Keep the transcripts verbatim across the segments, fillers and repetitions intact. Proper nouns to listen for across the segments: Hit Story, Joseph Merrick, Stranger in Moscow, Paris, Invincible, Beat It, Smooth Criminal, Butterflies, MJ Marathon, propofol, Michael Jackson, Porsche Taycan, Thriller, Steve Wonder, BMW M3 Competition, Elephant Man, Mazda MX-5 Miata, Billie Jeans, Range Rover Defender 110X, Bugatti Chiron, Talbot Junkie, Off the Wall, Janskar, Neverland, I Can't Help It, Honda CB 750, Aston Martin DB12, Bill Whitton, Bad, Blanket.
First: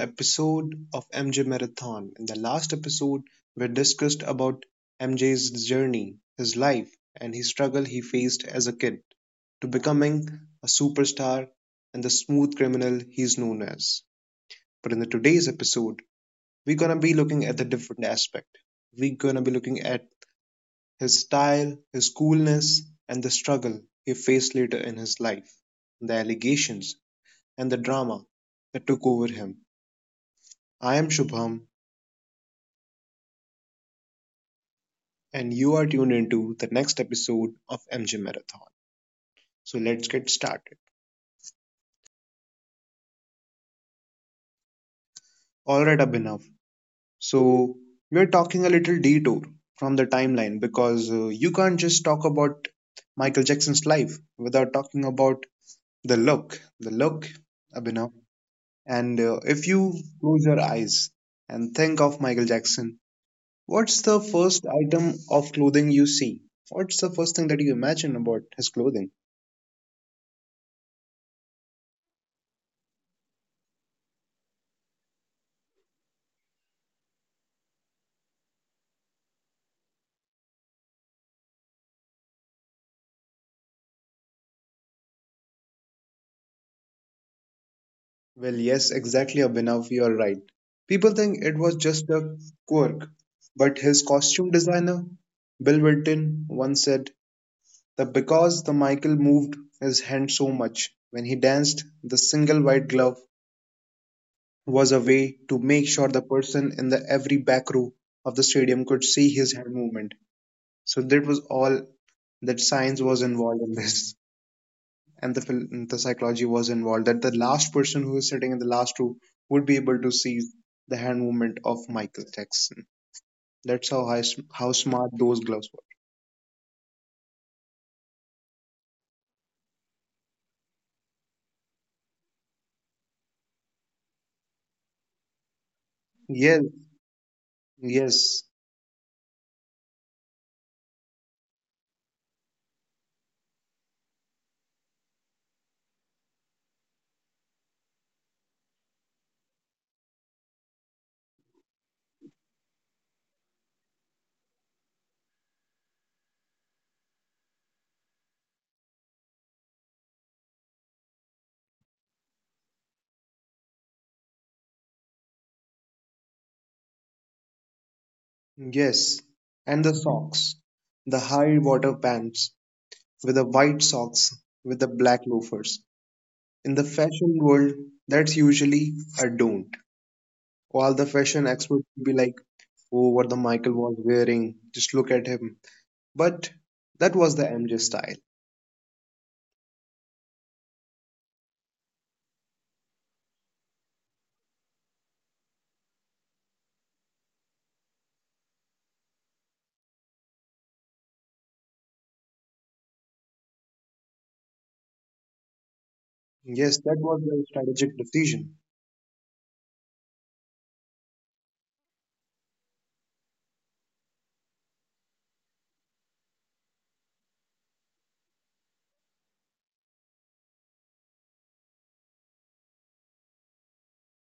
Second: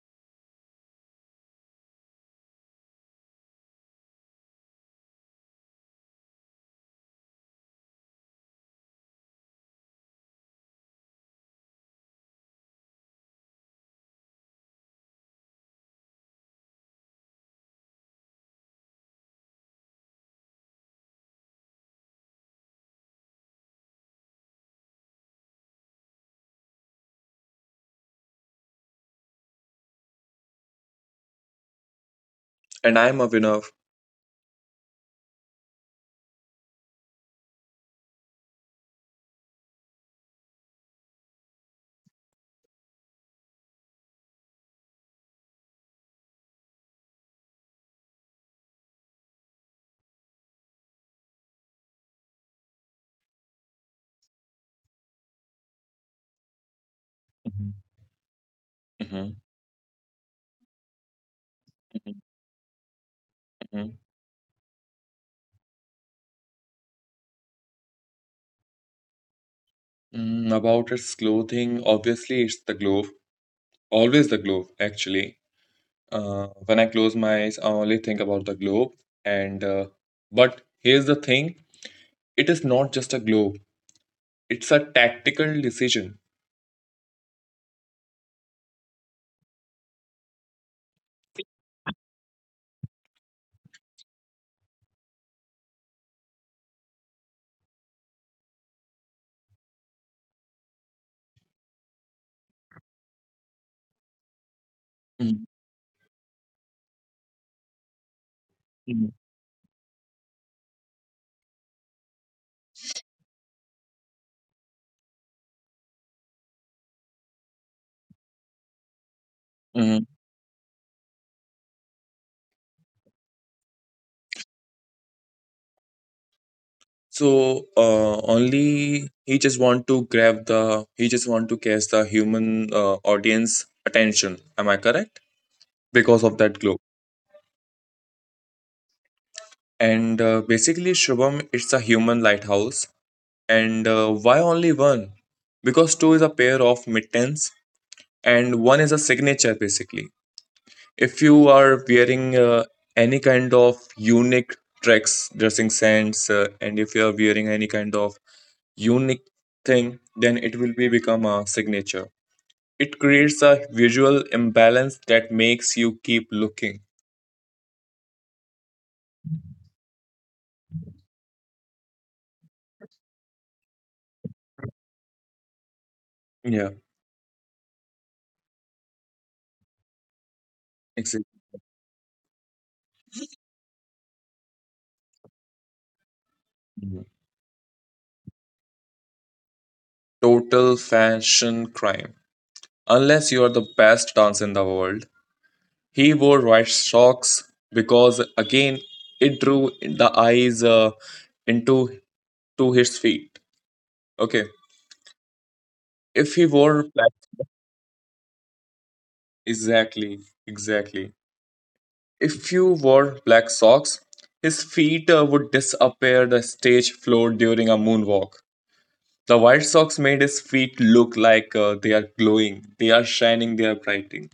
episode of M J Marathon. In the last episode, we discussed about M J's journey, his life, and his struggle he faced as a kid to becoming a superstar and the smooth criminal he's known as. But in the today's episode, we're gonna be looking at the different aspect. We're gonna be looking at his style, his coolness, and the struggle he faced later in his life, the allegations and the drama that took over him. I am Shubham, And I'm Avinav. and you are tuned into the next episode of M G Marathon. So let's get started. All right, Abhinav. So we're talking a little detour from the timeline because uh, you can't just talk about Michael Jackson's life without talking about the look, the look, Mhm, Abhinav. mhm, And uh, if you close your eyes and think mhm, of Michael Jackson, mhm. what's the first item of clothing you see? What's the first thing that you imagine about his clothing? Mm, about its clothing, obviously it's the globe. Always the globe, actually. Uh, when I close my eyes, I only think about the globe. And uh, but here's the thing: it is not just a globe. It's a tactical decision. Well, yes, exactly, Abhinav, you're right. People think it was just a quirk, but his costume designer, Bill Whitton, once said that because the Michael moved his hand so much when he danced, the single white glove was a Mhm, way to make sure the person in the every back row of the stadium mhm, could see his hand movement. So that was all that science was involved in this. And the the psychology was involved, that the last person who is sitting in the last row would be mhm. able to see the hand movement of Michael Jackson. That's how high, how smart those gloves were. So uh, only he just want to grab the he just want to catch the human uh, audience attention. Am I correct? Because of that Yes, globe. yes, And uh, basically, Shubham, it's a human lighthouse. And uh, why only one? Because two is a pair of mittens, and one is a signature, basically. If you are wearing uh, any kind of unique tracks, dressing sense, uh, and if you are wearing any kind of unique thing, then it will be become a signature. It creates a visual imbalance that makes you keep looking. yes. And the socks, the high water pants with the white socks with the black loafers. Yeah, In the fashion world, that's usually a don't. While the exactly. fashion experts would be like, "Oh, what the Michael was wearing, just look at him." But that was the M J style. Total fashion crime. unless you are the best dancer in the world. He wore white socks because again it drew the eyes uh, into to his feet. Okay, if he Yes, wore that black. was a strategic decision. Exactly, exactly. If you wore black socks, his feet uh, would disappear the stage floor during a moonwalk. The white socks made his feet look like uh, they are glowing, they are shining, they are brightening.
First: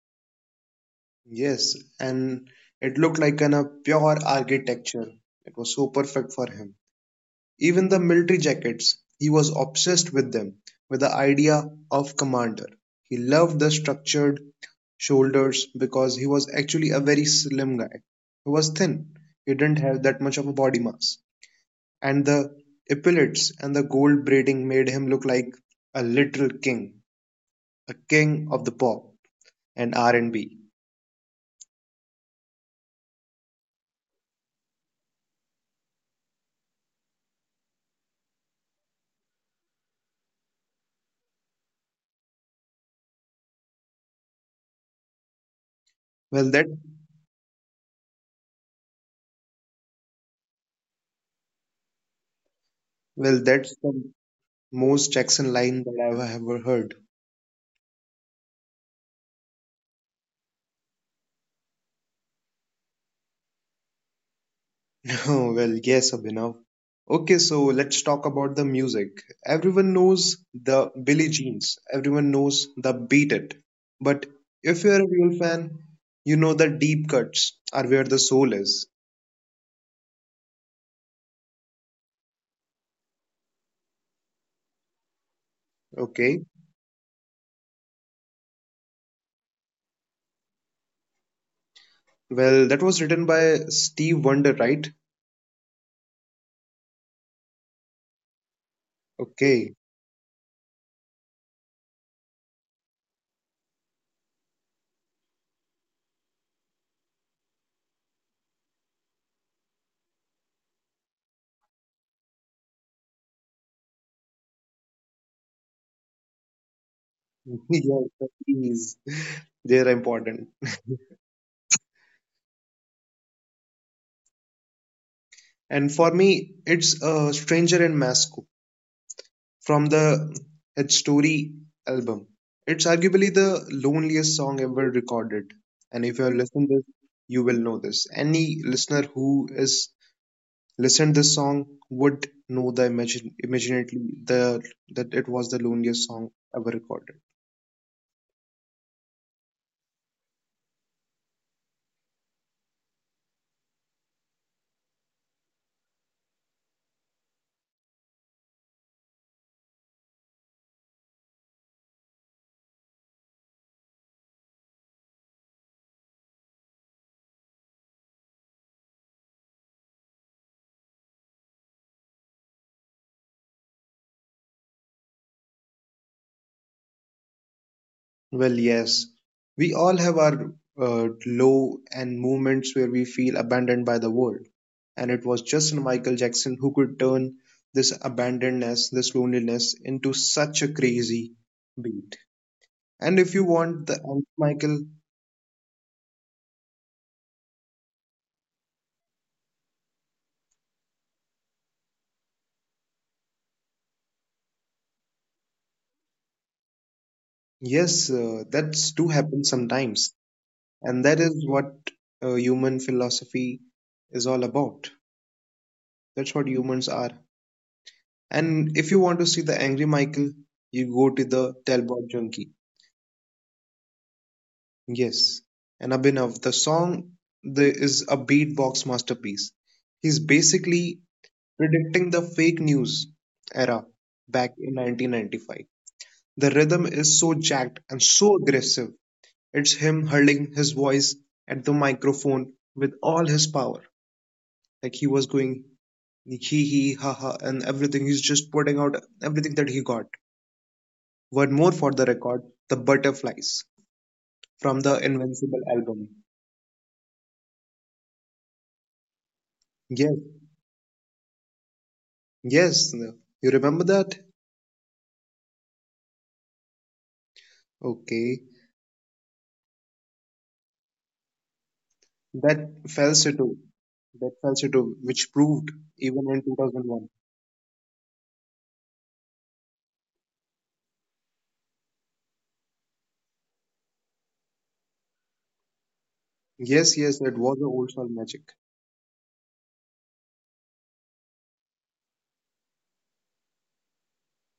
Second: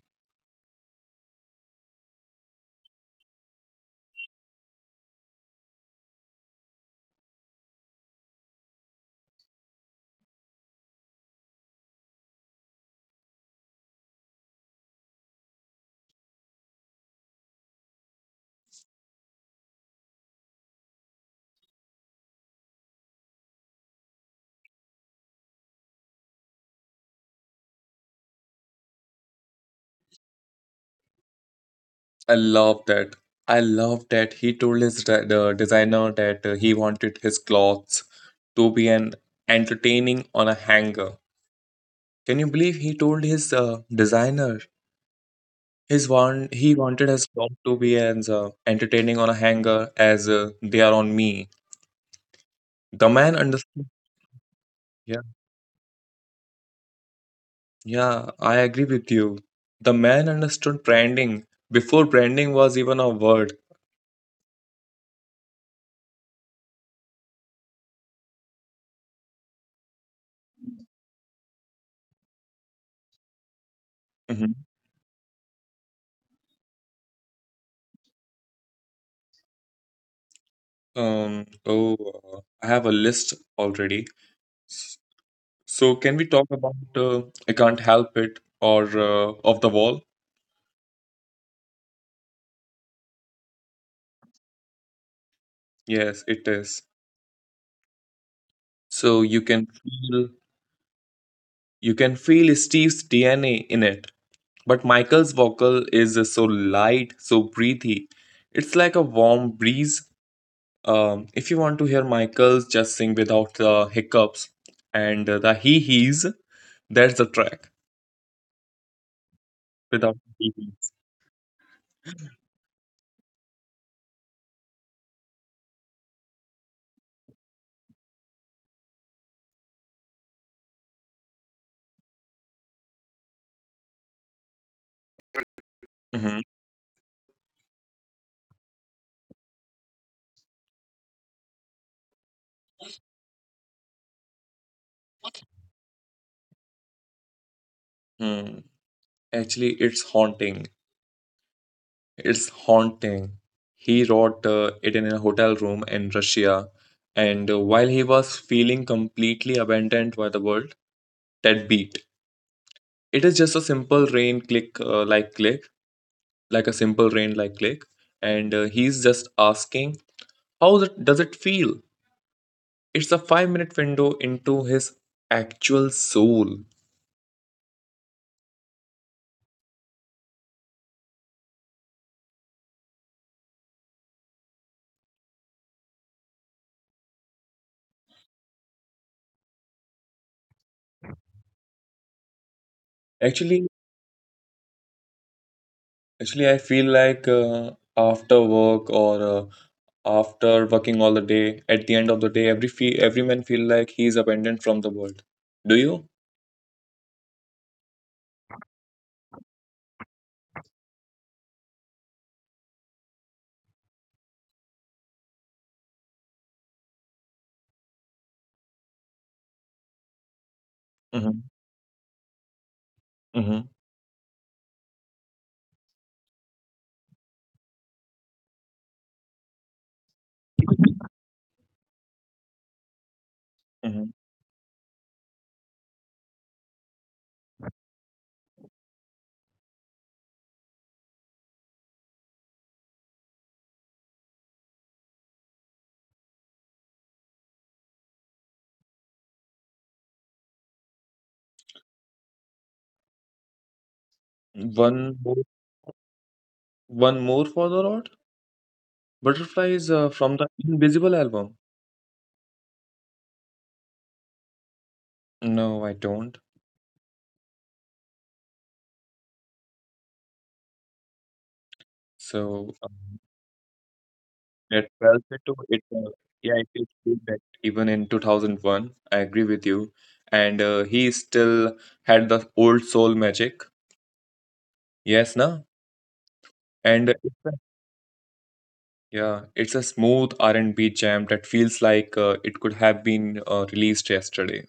Yes, and it looked like an a pure architecture. It was so perfect for him. Even the military jackets, he was obsessed with them, with the idea of commander. He loved the structured shoulders because he was actually a very slim guy. He was thin. He didn't have that much of a body mass. And the epaulets and the gold braiding made him look like a literal king, a king of the pop and R and B. I love that. I love that he told his de- the designer that uh, he wanted his clothes to be an entertaining on a hanger. Can you believe he told his uh, designer his one Well, that he wanted his cloth to be as uh, entertaining on a hanger as uh, they are on me. The man well, that's understood. the most Yeah, Jackson line that I've ever heard. yeah, I agree with you. The man understood branding before branding was even a word. Oh, well, yes, Abhinav. Okay, so let's talk about the music. Everyone knows the Billie Jeans. Everyone knows the Beat It. But Mhm. if you're a real fan, you know the deep cuts are where the soul is. Um. Oh, uh, I have a list already. So, can we talk Okay. about uh, I Can't Help It or uh, Off the Wall? Well, that was written by Steve Wonder, right? Yes, it is. So you can Okay. feel you can feel Steve's D N A in it, but Michael's vocal is uh, so light, so breathy. It's like a warm breeze. Um, if you want to hear Michael's just sing without the hiccups and uh, the hee hees, that's the track Yes, please. They're without the important. hee hees. And for me, it's a stranger in Moscow, from the Hit Story album. It's arguably the loneliest song ever recorded. And if you have listened this, Mhm. you will know this. Any listener who has listened this song would know the imagine immediately the that it was the loneliest song ever recorded. Hmm. Actually, it's haunting. It's haunting. He wrote uh, it in a hotel room in Russia, and uh, while he was feeling completely abandoned by the world, that beat. It is just a simple rain click, uh, like click, like a simple rain, like click, and uh, he's just asking, how th- does it feel? It's a five-minute window into his actual soul. Well, yes, we all have our uh, low and moments where we feel abandoned by the world. And it was just Michael Jackson who could turn this abandonedness, this loneliness into such a crazy beat. And if you Actually, want the answer, Michael, actually, I feel like uh, after work or uh, after working all the day at the end of the day every fe- every man feel like he is abandoned from the world do you. yes, uh, that's do happen sometimes. And that is what uh, human philosophy is all about. That's what humans are. And if you want to see the angry Michael, you go to Mm-hmm. the Talbot Junkie. Mm-hmm. Yes, and Abhinav, the song the, is a beatbox masterpiece. He's basically predicting the fake news era Mm-hmm. back in nineteen ninety-five. The rhythm is so jacked and so aggressive. It's him hurling his voice at the microphone with all his power. Like he was going he, he, ha, ha, and everything. He's just putting out everything that he got. One more for the record, The Butterflies from the one more Invincible album. one more for the rod butterfly is uh, Yes. from the invisible album. Yes, no. You remember that? No, I don't. Okay, that So um, falsetto, that it falsetto, felt which it to proved it uh, even in yeah it is two thousand one. true that even in two thousand one I agree with you. And uh, he still had the old soul magic, yes na. Yes, And yes, it was the old soul magic. yeah, it's a smooth R and B jam that feels like uh, it could have been uh, released yesterday.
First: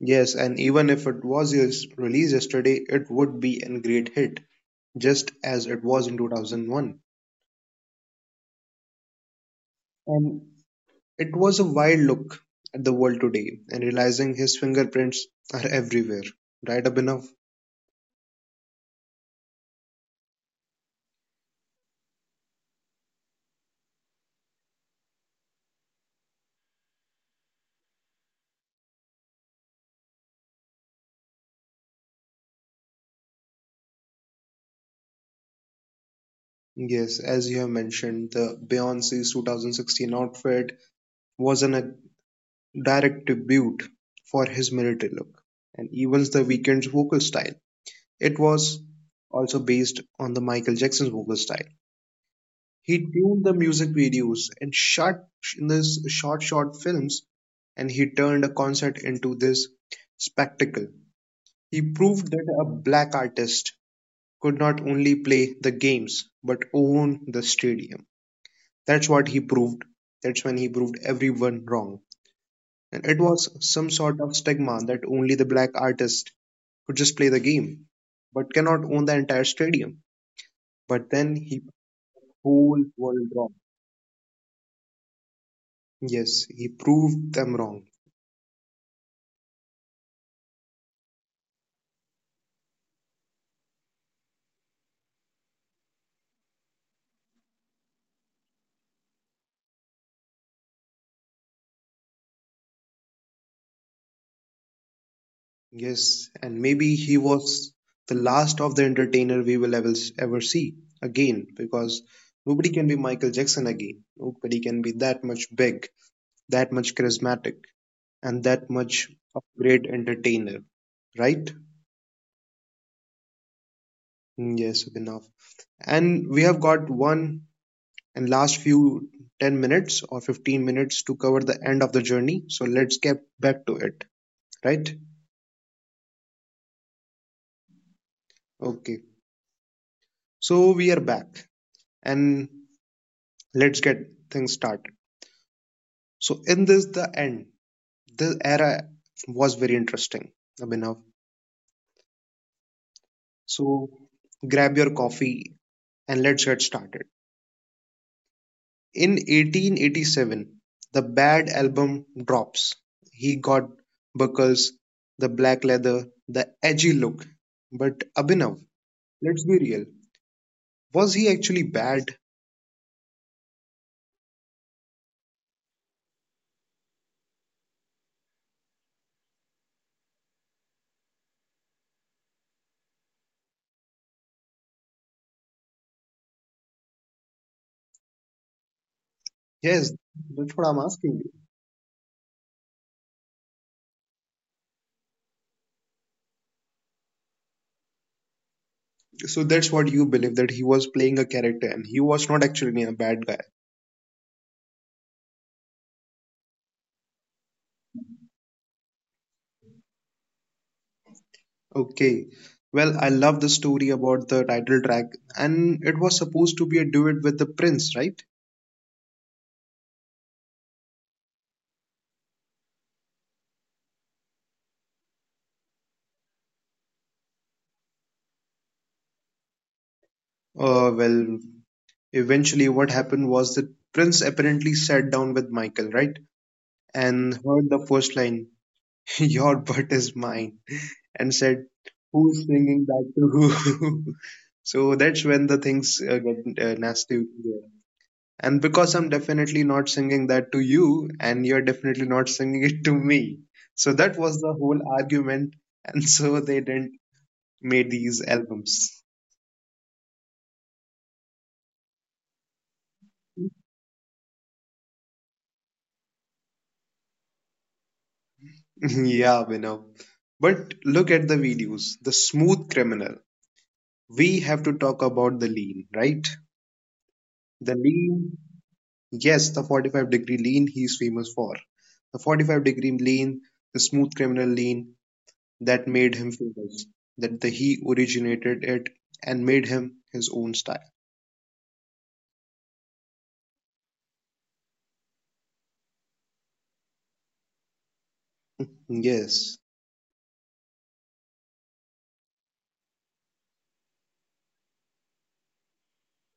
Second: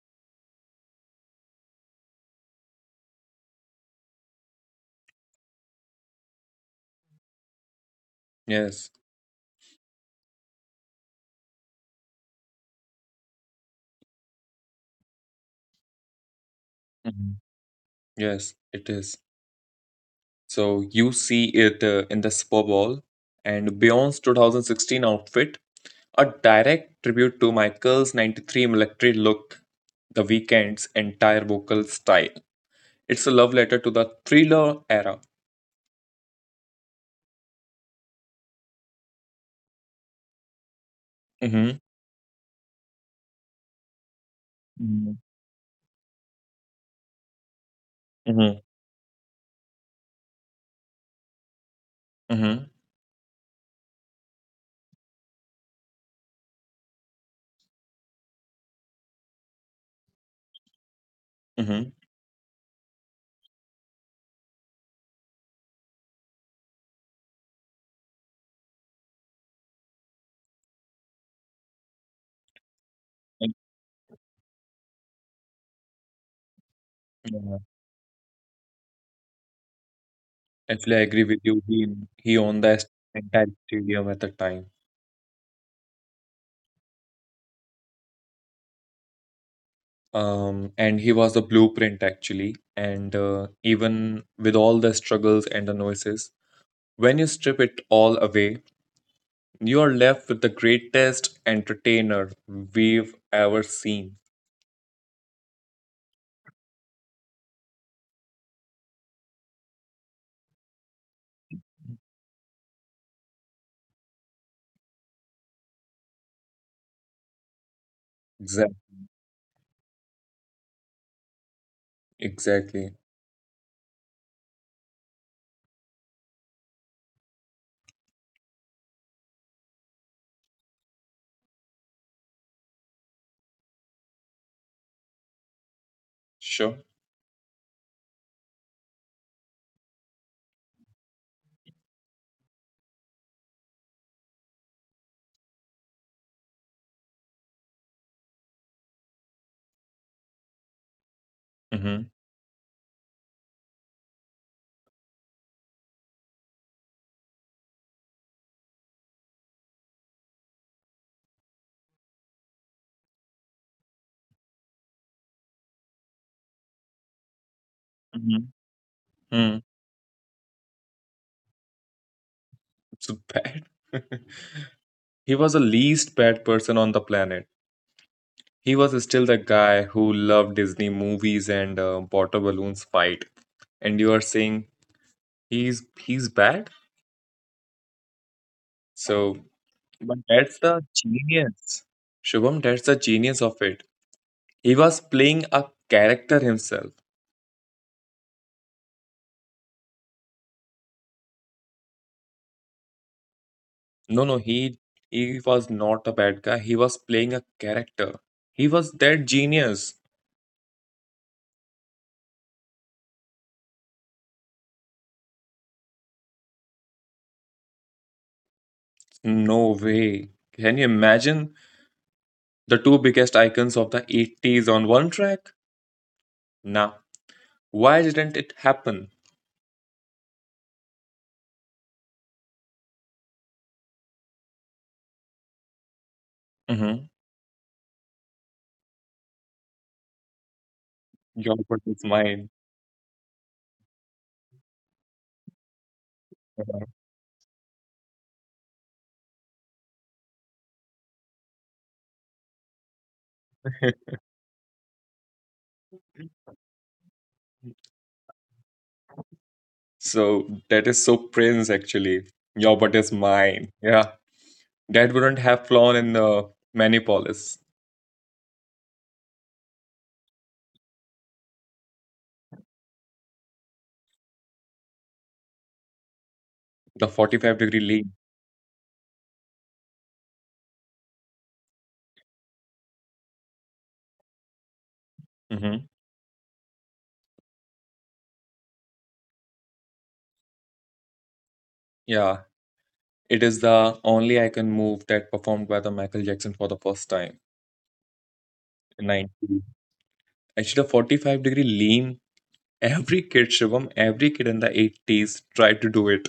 Yes, and even if it was yes- released yesterday, it would be a great hit, just as it was in two thousand one. Yes, And it was a wild look at the world today, and realizing his fingerprints are everywhere. Right, Abhinav? mhm, yes, it is. So you see it uh, in the Super Bowl and Beyonce's twenty sixteen outfit, a direct tribute to Michael's ninety-three military look, The Weeknd's entire vocal style. It's a love letter to the Thriller era. Yes, as you have mentioned, the Beyoncé's twenty sixteen outfit was Mm-hmm. an direct tribute for his military Mhm. look, and evens the Weeknd's vocal style. It Mm-hmm. was also based on the Michael Jackson's vocal style. Mm-hmm. He tuned the music videos and shot in this short short films, and he turned a concert into this spectacle. He proved that a black artist could not only play the games but own the stadium. That's what he proved. That's when he proved everyone wrong. And it was some sort of stigma that only the black artist could just play the Mm-hmm. game, but cannot own the entire stadium. Actually, I But agree with then you. he proved He he the owned the whole est- world entire wrong. stadium at the time. Yes, he proved them wrong. Um, and he was the blueprint actually. And uh, even with all the struggles and the noises, when you strip it all away, you are left with the greatest entertainer we've ever seen. Yes, and maybe he was the last of the entertainer we will ever, ever see again because nobody can be Michael Jackson again. Nobody can be that much big, that much charismatic, and that Exactly. much of great entertainer, right? Exactly. Mm, yes, enough. And we have got one and last few ten minutes or fifteen minutes to cover the end of the journey. So let's get back to it, right? Sure. Okay. So we are back and let's get things started. So in this, the end, the era was very interesting, Abhinav. Mm-hmm. So grab your coffee and let's get started. In eighteen eighty-seven, the Bad album drops. He got buckles, the black leather, the edgy look. But Mm-hmm. Abhinav, let's be Mm. real. Was he actually bad? So bad. He was the least bad person on the planet. He was still the guy who loved Disney movies and uh, water balloons fight. And you are saying he's he's bad? So, Yes, but that's what I'm that's the asking you. genius. Shubham, that's the genius of it. He was playing a character himself. So that's what you believe, that he was playing a character and he was not actually a bad guy. No, no, he he was not a bad guy. He was playing a character. He was that genius. Okay. Well, I love the story about the title track, and it was supposed to be a duet with the Prince, right? No way. Can you imagine the two biggest icons of the eighties on one track? Nah. Why didn't it happen? Uh, well, Eventually, what happened was that Prince apparently sat down with Michael, right? Mhm. And heard the first line, "Your butt is mine," and Your said, butt is "Who's mine. singing that to who?" So that's when the things uh, get uh, Yeah. nasty. And because I'm definitely not singing that to you, and you're definitely not singing it to me. So that was the whole argument. And so they didn't made these albums. So that is so Prince actually. Your butt is mine. Yeah. That wouldn't have flown in the Manipolis, Yeah, Vinav. But look at the videos. The Smooth Criminal. We have to talk about the lean, right? the 45 The degree lean. lean, yes, the forty-five degree lean he's famous for. The forty-five degree lean, the smooth criminal lean Hmm. that made him famous, that the, he originated it and made him his own style. Yeah. It is the only icon move that performed by the Michael Jackson for the first time in Yes. nineteen. Actually, the forty-five degree lean, every kid, Shivam, every kid in the eighties tried to do it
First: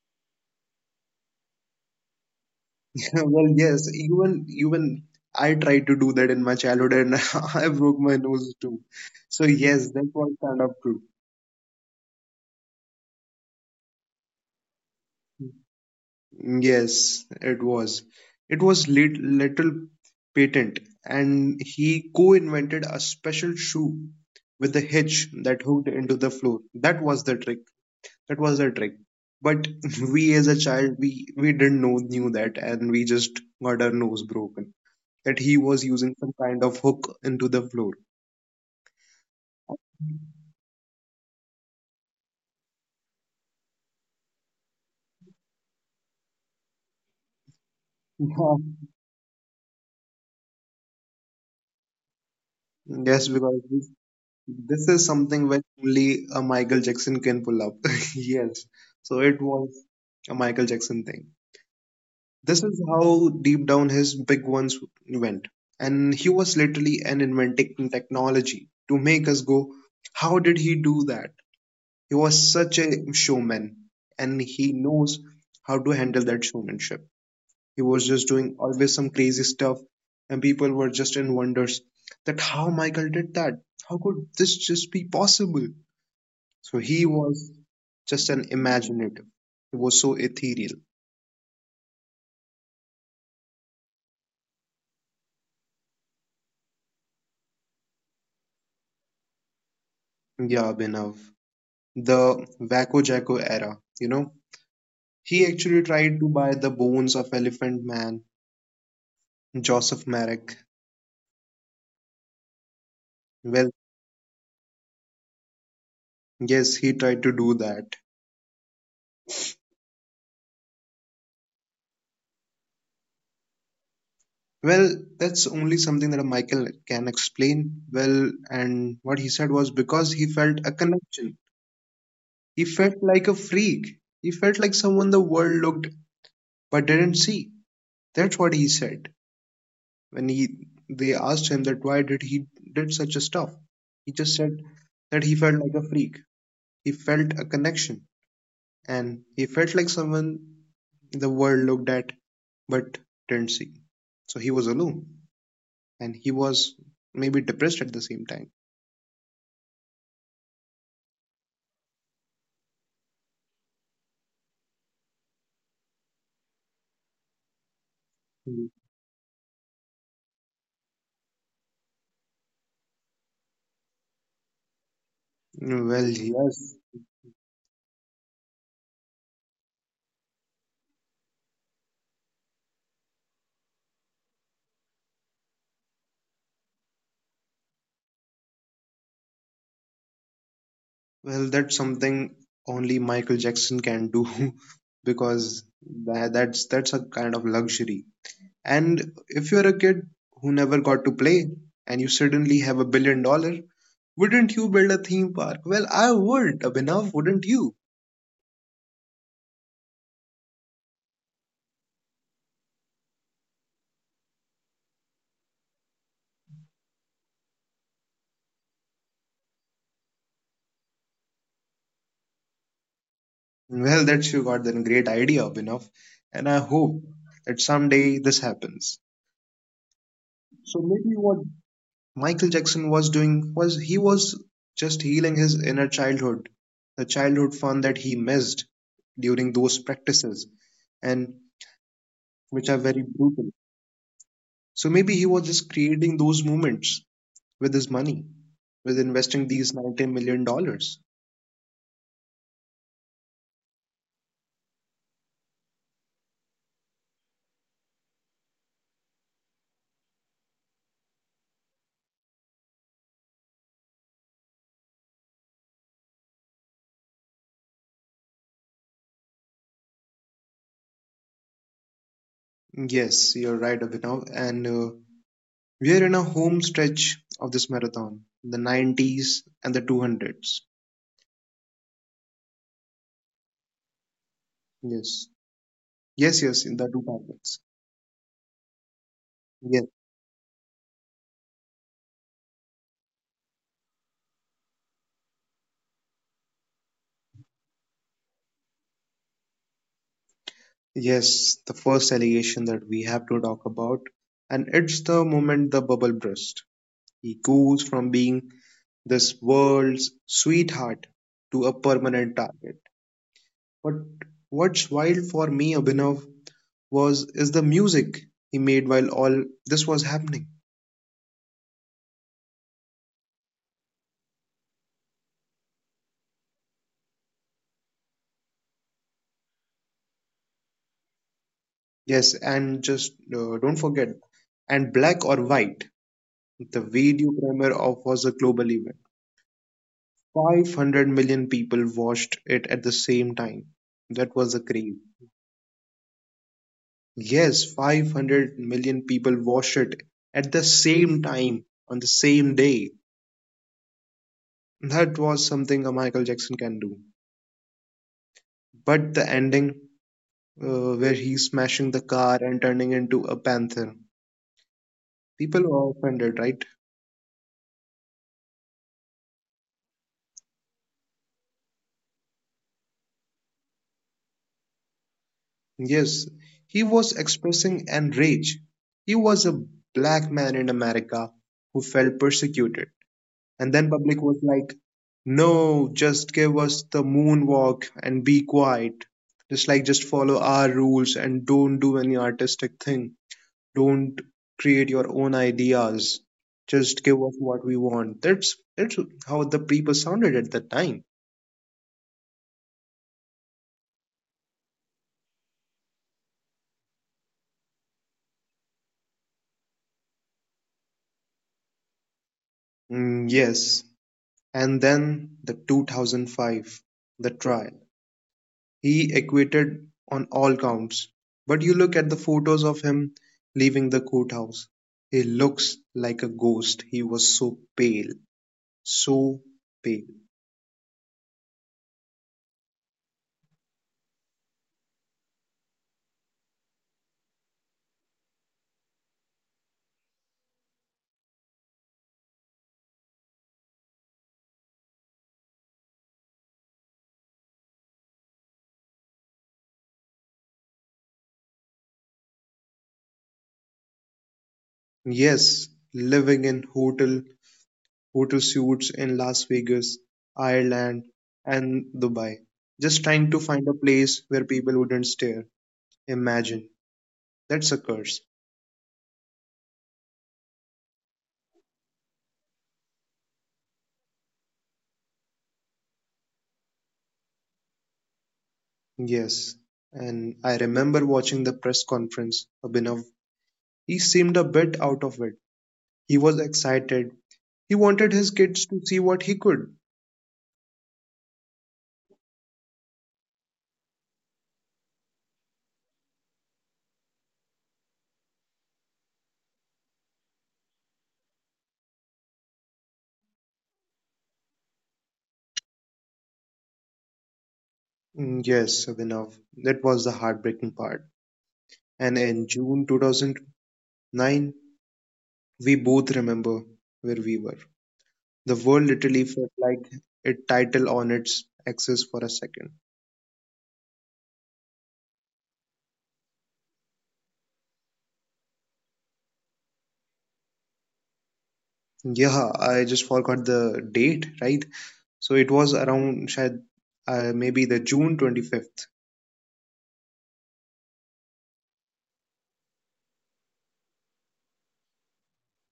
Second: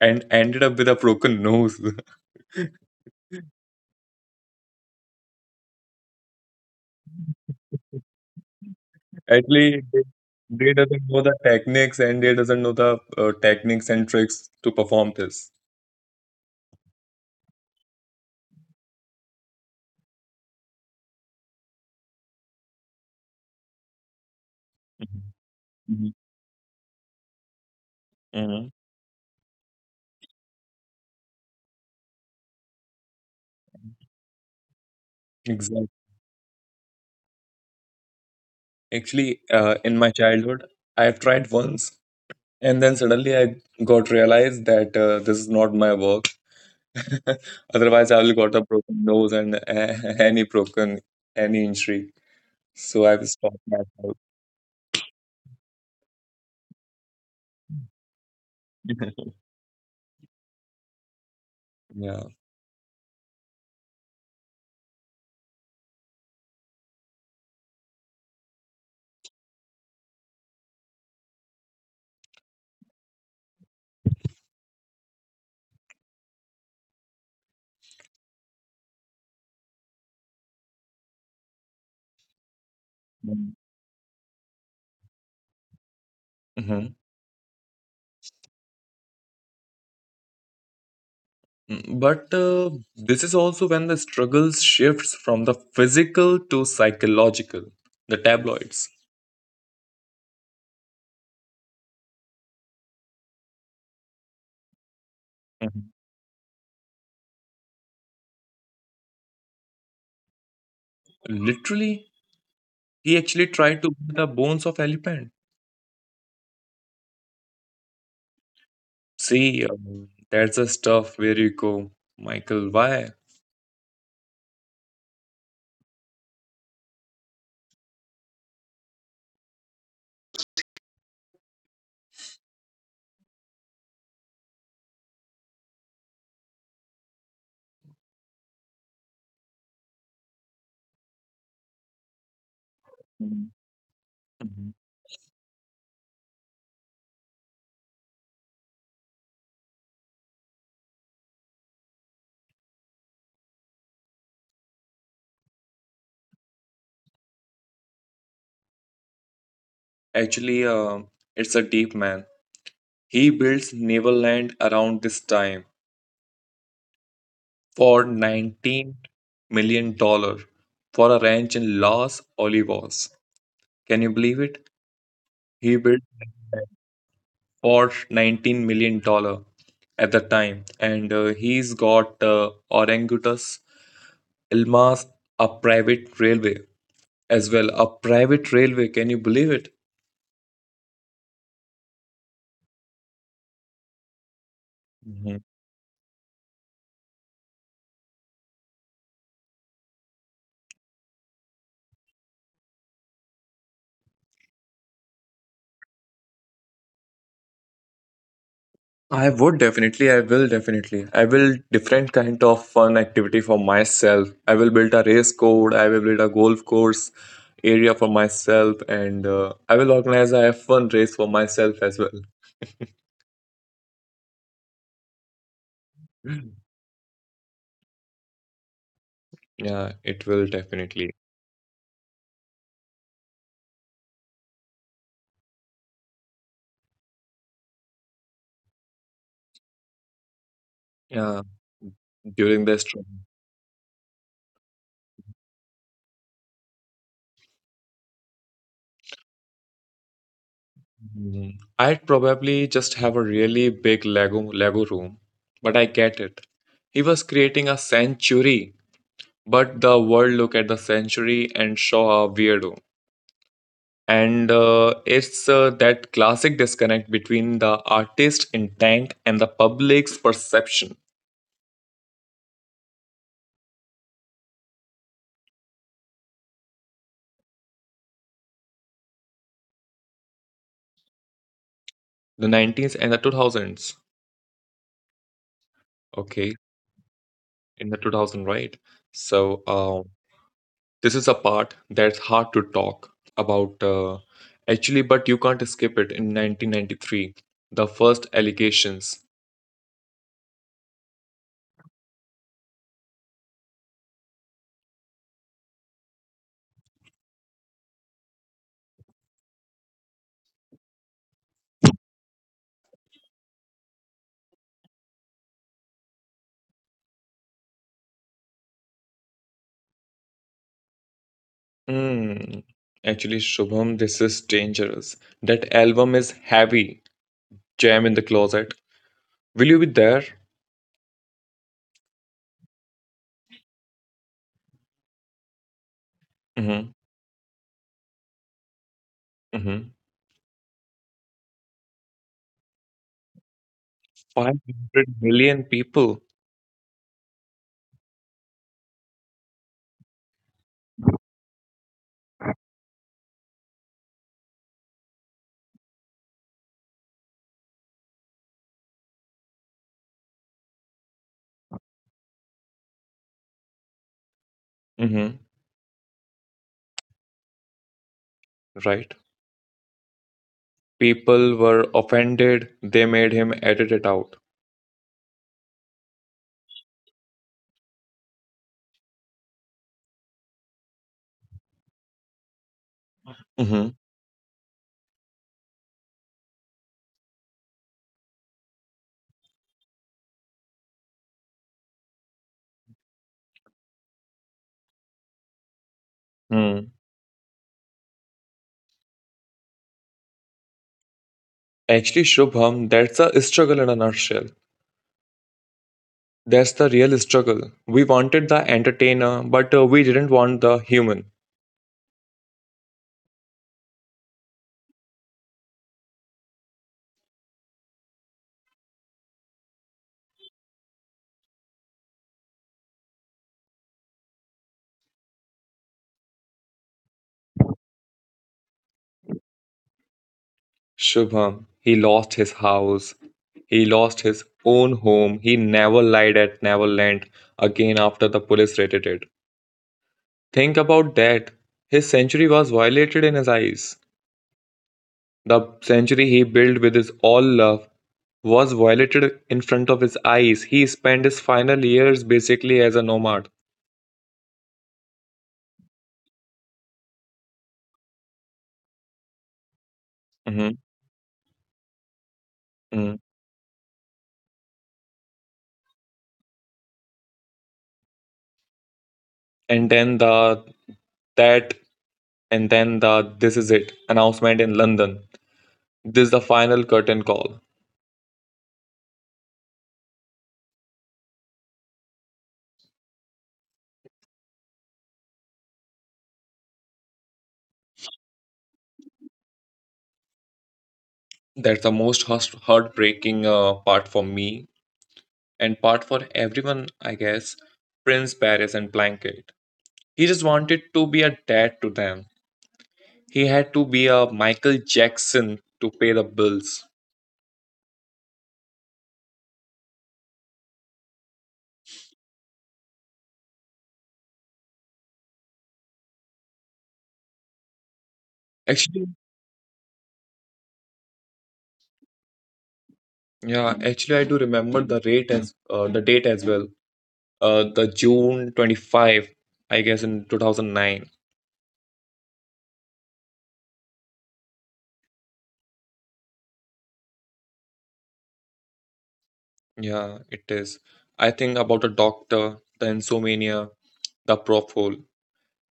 and ended up with a broken nose. Well, yes, even even I tried to do that in my childhood and I broke my nose too. At So least yes, they that was kind they of. doesn't know the techniques and they doesn't know the uh, techniques and tricks to perform this. Yes, it was. It was lit- little patent, and he co-invented a special shoe with a hitch Mhm. that hooked Mhm. into the floor. That was the trick. That was Mhm. the trick. But we, as a child, we we didn't know knew that, and we just got our nose broken. That he was Exactly. using some kind of hook into the floor. Actually, uh, in my childhood, I have tried once, and then suddenly I got realized that uh, this is not my work. Otherwise, I will got a broken nose and uh, any broken any injury. Yeah. So I will Yes, stop because this, myself. this is something which only a Michael Jackson can pull up. Yes. So it was a Michael Jackson thing. Yeah. This is how deep down his big ones went. And he was literally an inventing technology to make us go, how did he do that? He was such a showman and he knows how to handle that showmanship. He was just doing always some crazy stuff and people were just in wonders that how Michael did that? How could this just be possible? So Mhm. he was just an imaginative. He was so ethereal. Mm, But uh, this is also when the struggles shifts from the physical to psychological, the tabloids. Yeah, Abhinav, the Wacko Jacko era, you know. He actually Mhm. tried to buy the bones of Elephant Man, Joseph Merrick. Literally, he actually Well, tried to be the bones of elephant. yes, he tried to do that. See, uh, that's the stuff where you go, Michael, why? Well, that's only something that Michael can explain well. And what he said was because he felt a connection. He felt like a freak. He felt like someone the world looked but didn't see. That's what he said when he they asked him that why did he did such a stuff. Mhm. He just said Mhm. that he felt like a freak. He felt a connection, and he felt like someone the world looked at but didn't see. So he was alone, and he was maybe depressed at the same time. Actually, uh, it's a deep man. He builds Neverland around this time for Mm. nineteen million dollars for a ranch in Los Olivos. Can you believe it? He Well, built yes. or nineteen million dollars at the time and uh, he's got uh, orangutus ilma's a private railway as well, a private railway, can you believe it? Well, that's something only Michael Jackson can do Mhm. because that, that's that's a kind of luxury. And if you're a kid who never got to play and you suddenly have a billion dollar, wouldn't you build a theme park? Well, I would, Abhinav, wouldn't you? I would definitely, I will definitely. I will different kind of fun activity for myself. I will build a race code, I will build a golf course area for myself, and uh, I will organize a F one race for myself as well. Well, that you got a great idea, Abhinav, and I hope that someday this happens. Yeah, it will So definitely. maybe what Michael Jackson was doing was he was just healing his inner childhood, the childhood fun that he missed during those practices, and Yeah, during which are this very trip. brutal. So maybe he was just creating those moments with his money, with investing these ninety million dollars. Mm, I'd probably just have a really big Lego Lego room, but I get it. He was creating a sanctuary, but the world look at the sanctuary and saw a weirdo. And uh, it's uh, that classic disconnect between the artist's intent and the public's perception. Yes, you're right, Abhinav, and uh, we are in a home stretch of this marathon, the nineties and the two hundreds. The nineties and the two thousands. Yes, yes, Okay, yes, in the two thousands. in the two thousand, right? So, Yes, uh, this is a part that's hard to talk about, uh, actually, but you can't escape it. In nineteen ninety-three, the first allegations. yes, the first allegation that we have to talk about, and it's the moment the bubble burst. He goes from being this world's sweetheart to a permanent target. But what's wild for me, Abhinav, was is the music he made while all this was happening. Hmm. Actually, Shubham, this is dangerous. That album is heavy. Jam in the closet. Will you be there? Yes, and just uh, don't forget, and black or white, the Mm-hmm. video premiere of was a global event. Mm-hmm. five hundred million people watched it at the same time. That was a craze. five hundred million people. Yes, five hundred million people watched it at the same time on the same day. That was something a Michael Jackson can do. But the ending, uh, where he's smashing the car and turning into a panther, Mm-hmm. people were offended, right? Right. People were offended. They made him edit it out. Yes, he was expressing outrage. He was a black man in America who felt persecuted. And then Mm-hmm. public was like, no, just give us the moonwalk and be quiet. Just like just follow our rules and don't do any artistic thing. Don't create your own ideas. Hmm. Just give us what we want. That's that's how the people sounded at that time. Actually, Shubham, that's a struggle in a nutshell. That's the real struggle. We wanted the entertainer, but uh, we didn't want the human. Mm, yes. And then the two thousand five, the trial. He acquitted on all counts. But you look at the photos of him leaving the courthouse. He looks like a ghost. He was so pale, so pale. Shubham, he lost his house. He lost his own home. He never lied at Neverland again after the police raided it. Think about that. His century was violated in his eyes. The century he built with his all love was violated in front of his eyes. He spent his final years basically as a nomad. Yes, living in hotel hotel suites in Las Vegas, Mhm, Ireland, and Dubai. Just mhm. trying to find a place where people wouldn't stare. Imagine. That's a curse. And then the that and then the this is it announcement in London. This is the final curtain call. Yes. And I remember watching the press conference. Abhinav, he seemed a bit out of it. He was excited. He wanted his kids to see what he could. That's the most hus- heartbreaking uh, part for me and part for everyone, I guess. Prince Paris and Blanket. He just wanted to be a dad to them. He had to be a Michael Jackson to pay the bills. Mm, yes, Abhinav, that was the heartbreaking part. And in June two thousand nine, we both remember where we were. The world Actually, literally felt like a title on its axis for a second. yeah, actually, I do remember the rate as uh, the date as well. Uh, the June twenty-fifth, I guess in two thousand nine. Yeah, I just forgot the date, right? So it was around shayad, uh, maybe the June twenty-fifth. Yeah, it is. I think about a doctor, the insomnia, the propofol.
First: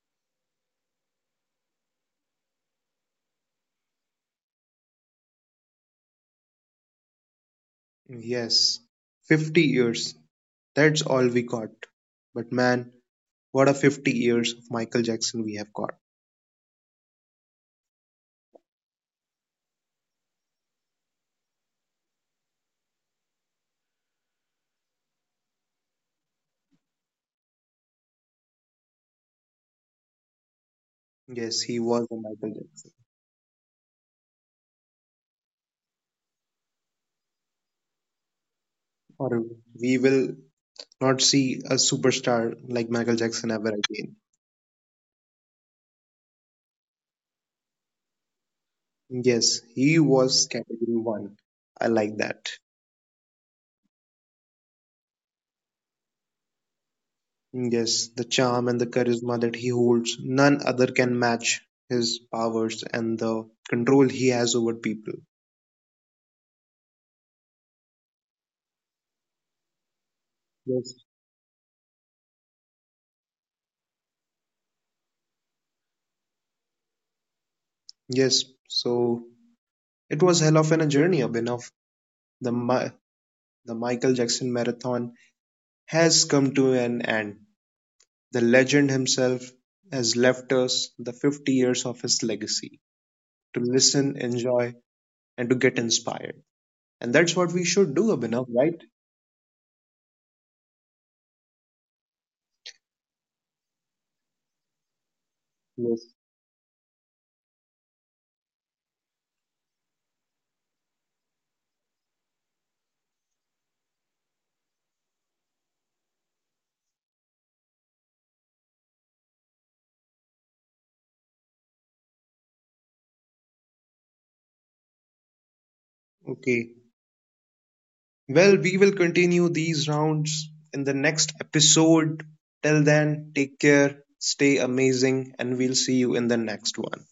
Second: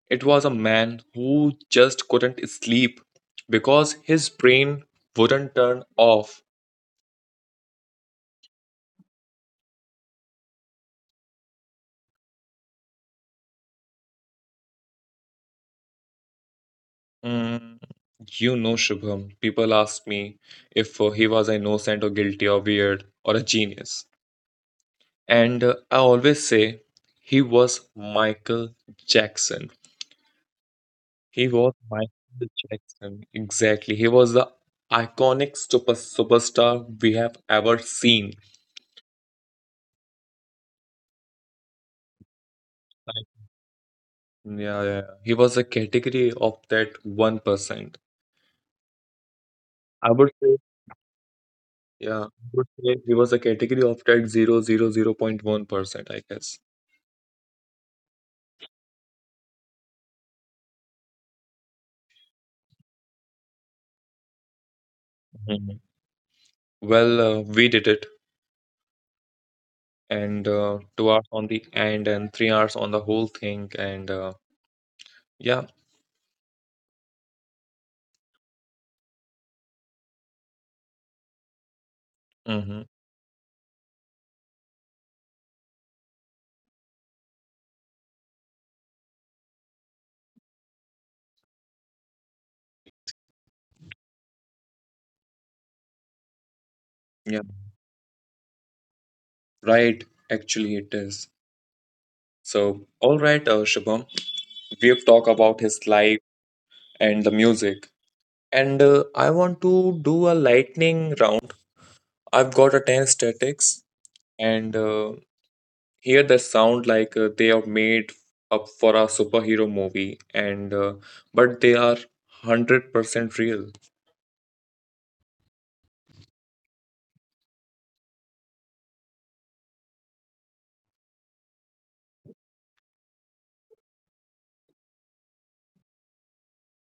It was a man who just couldn't sleep because his brain wouldn't turn off. Yes, fifty years. That's all we got. But man, what a fifty years of Michael Jackson we have got. Mm, you know, Shubham, people ask me if uh, he was innocent or guilty or weird or a genius. And uh, I always say he was Michael Jackson. He Yes, was he was a Michael Michael Jackson. Jackson. Exactly. He was the iconic super superstar we have ever seen. Or we will not see a superstar like Michael Like, Jackson ever again. yeah, yeah. He was a category of that one percent. Yes, he I would was say, category one. I like yeah, I that. would say he was a category of that zero zero zero point one percent. I guess. Yes, the charm and the charisma that he holds, none other can match his powers and the control he has over people. Mhm. Well, uh, we did it, and uh, Yes. two hours on the end, and three hours on the whole thing, and uh, yeah, Yes. So it was hell of an journey, Abhinav. The Mi- mm-hmm. the Michael Jackson marathon has come to an end. The legend himself has left us the fifty years of his legacy to listen, enjoy, and to get inspired. And that's what we should Yeah. do, Abhinav, right? Right, actually it is. So, all right, uh, Shubham, we have talked Yes. about his life and the music. And uh, I want to do a lightning round. I've got a ten statics and uh, here they sound like uh, they are made up for a superhero movie and uh, but they are one hundred percent real. Okay. Well, we will continue these rounds in the next episode. Till then, take care, stay amazing, and we'll see you in the next one.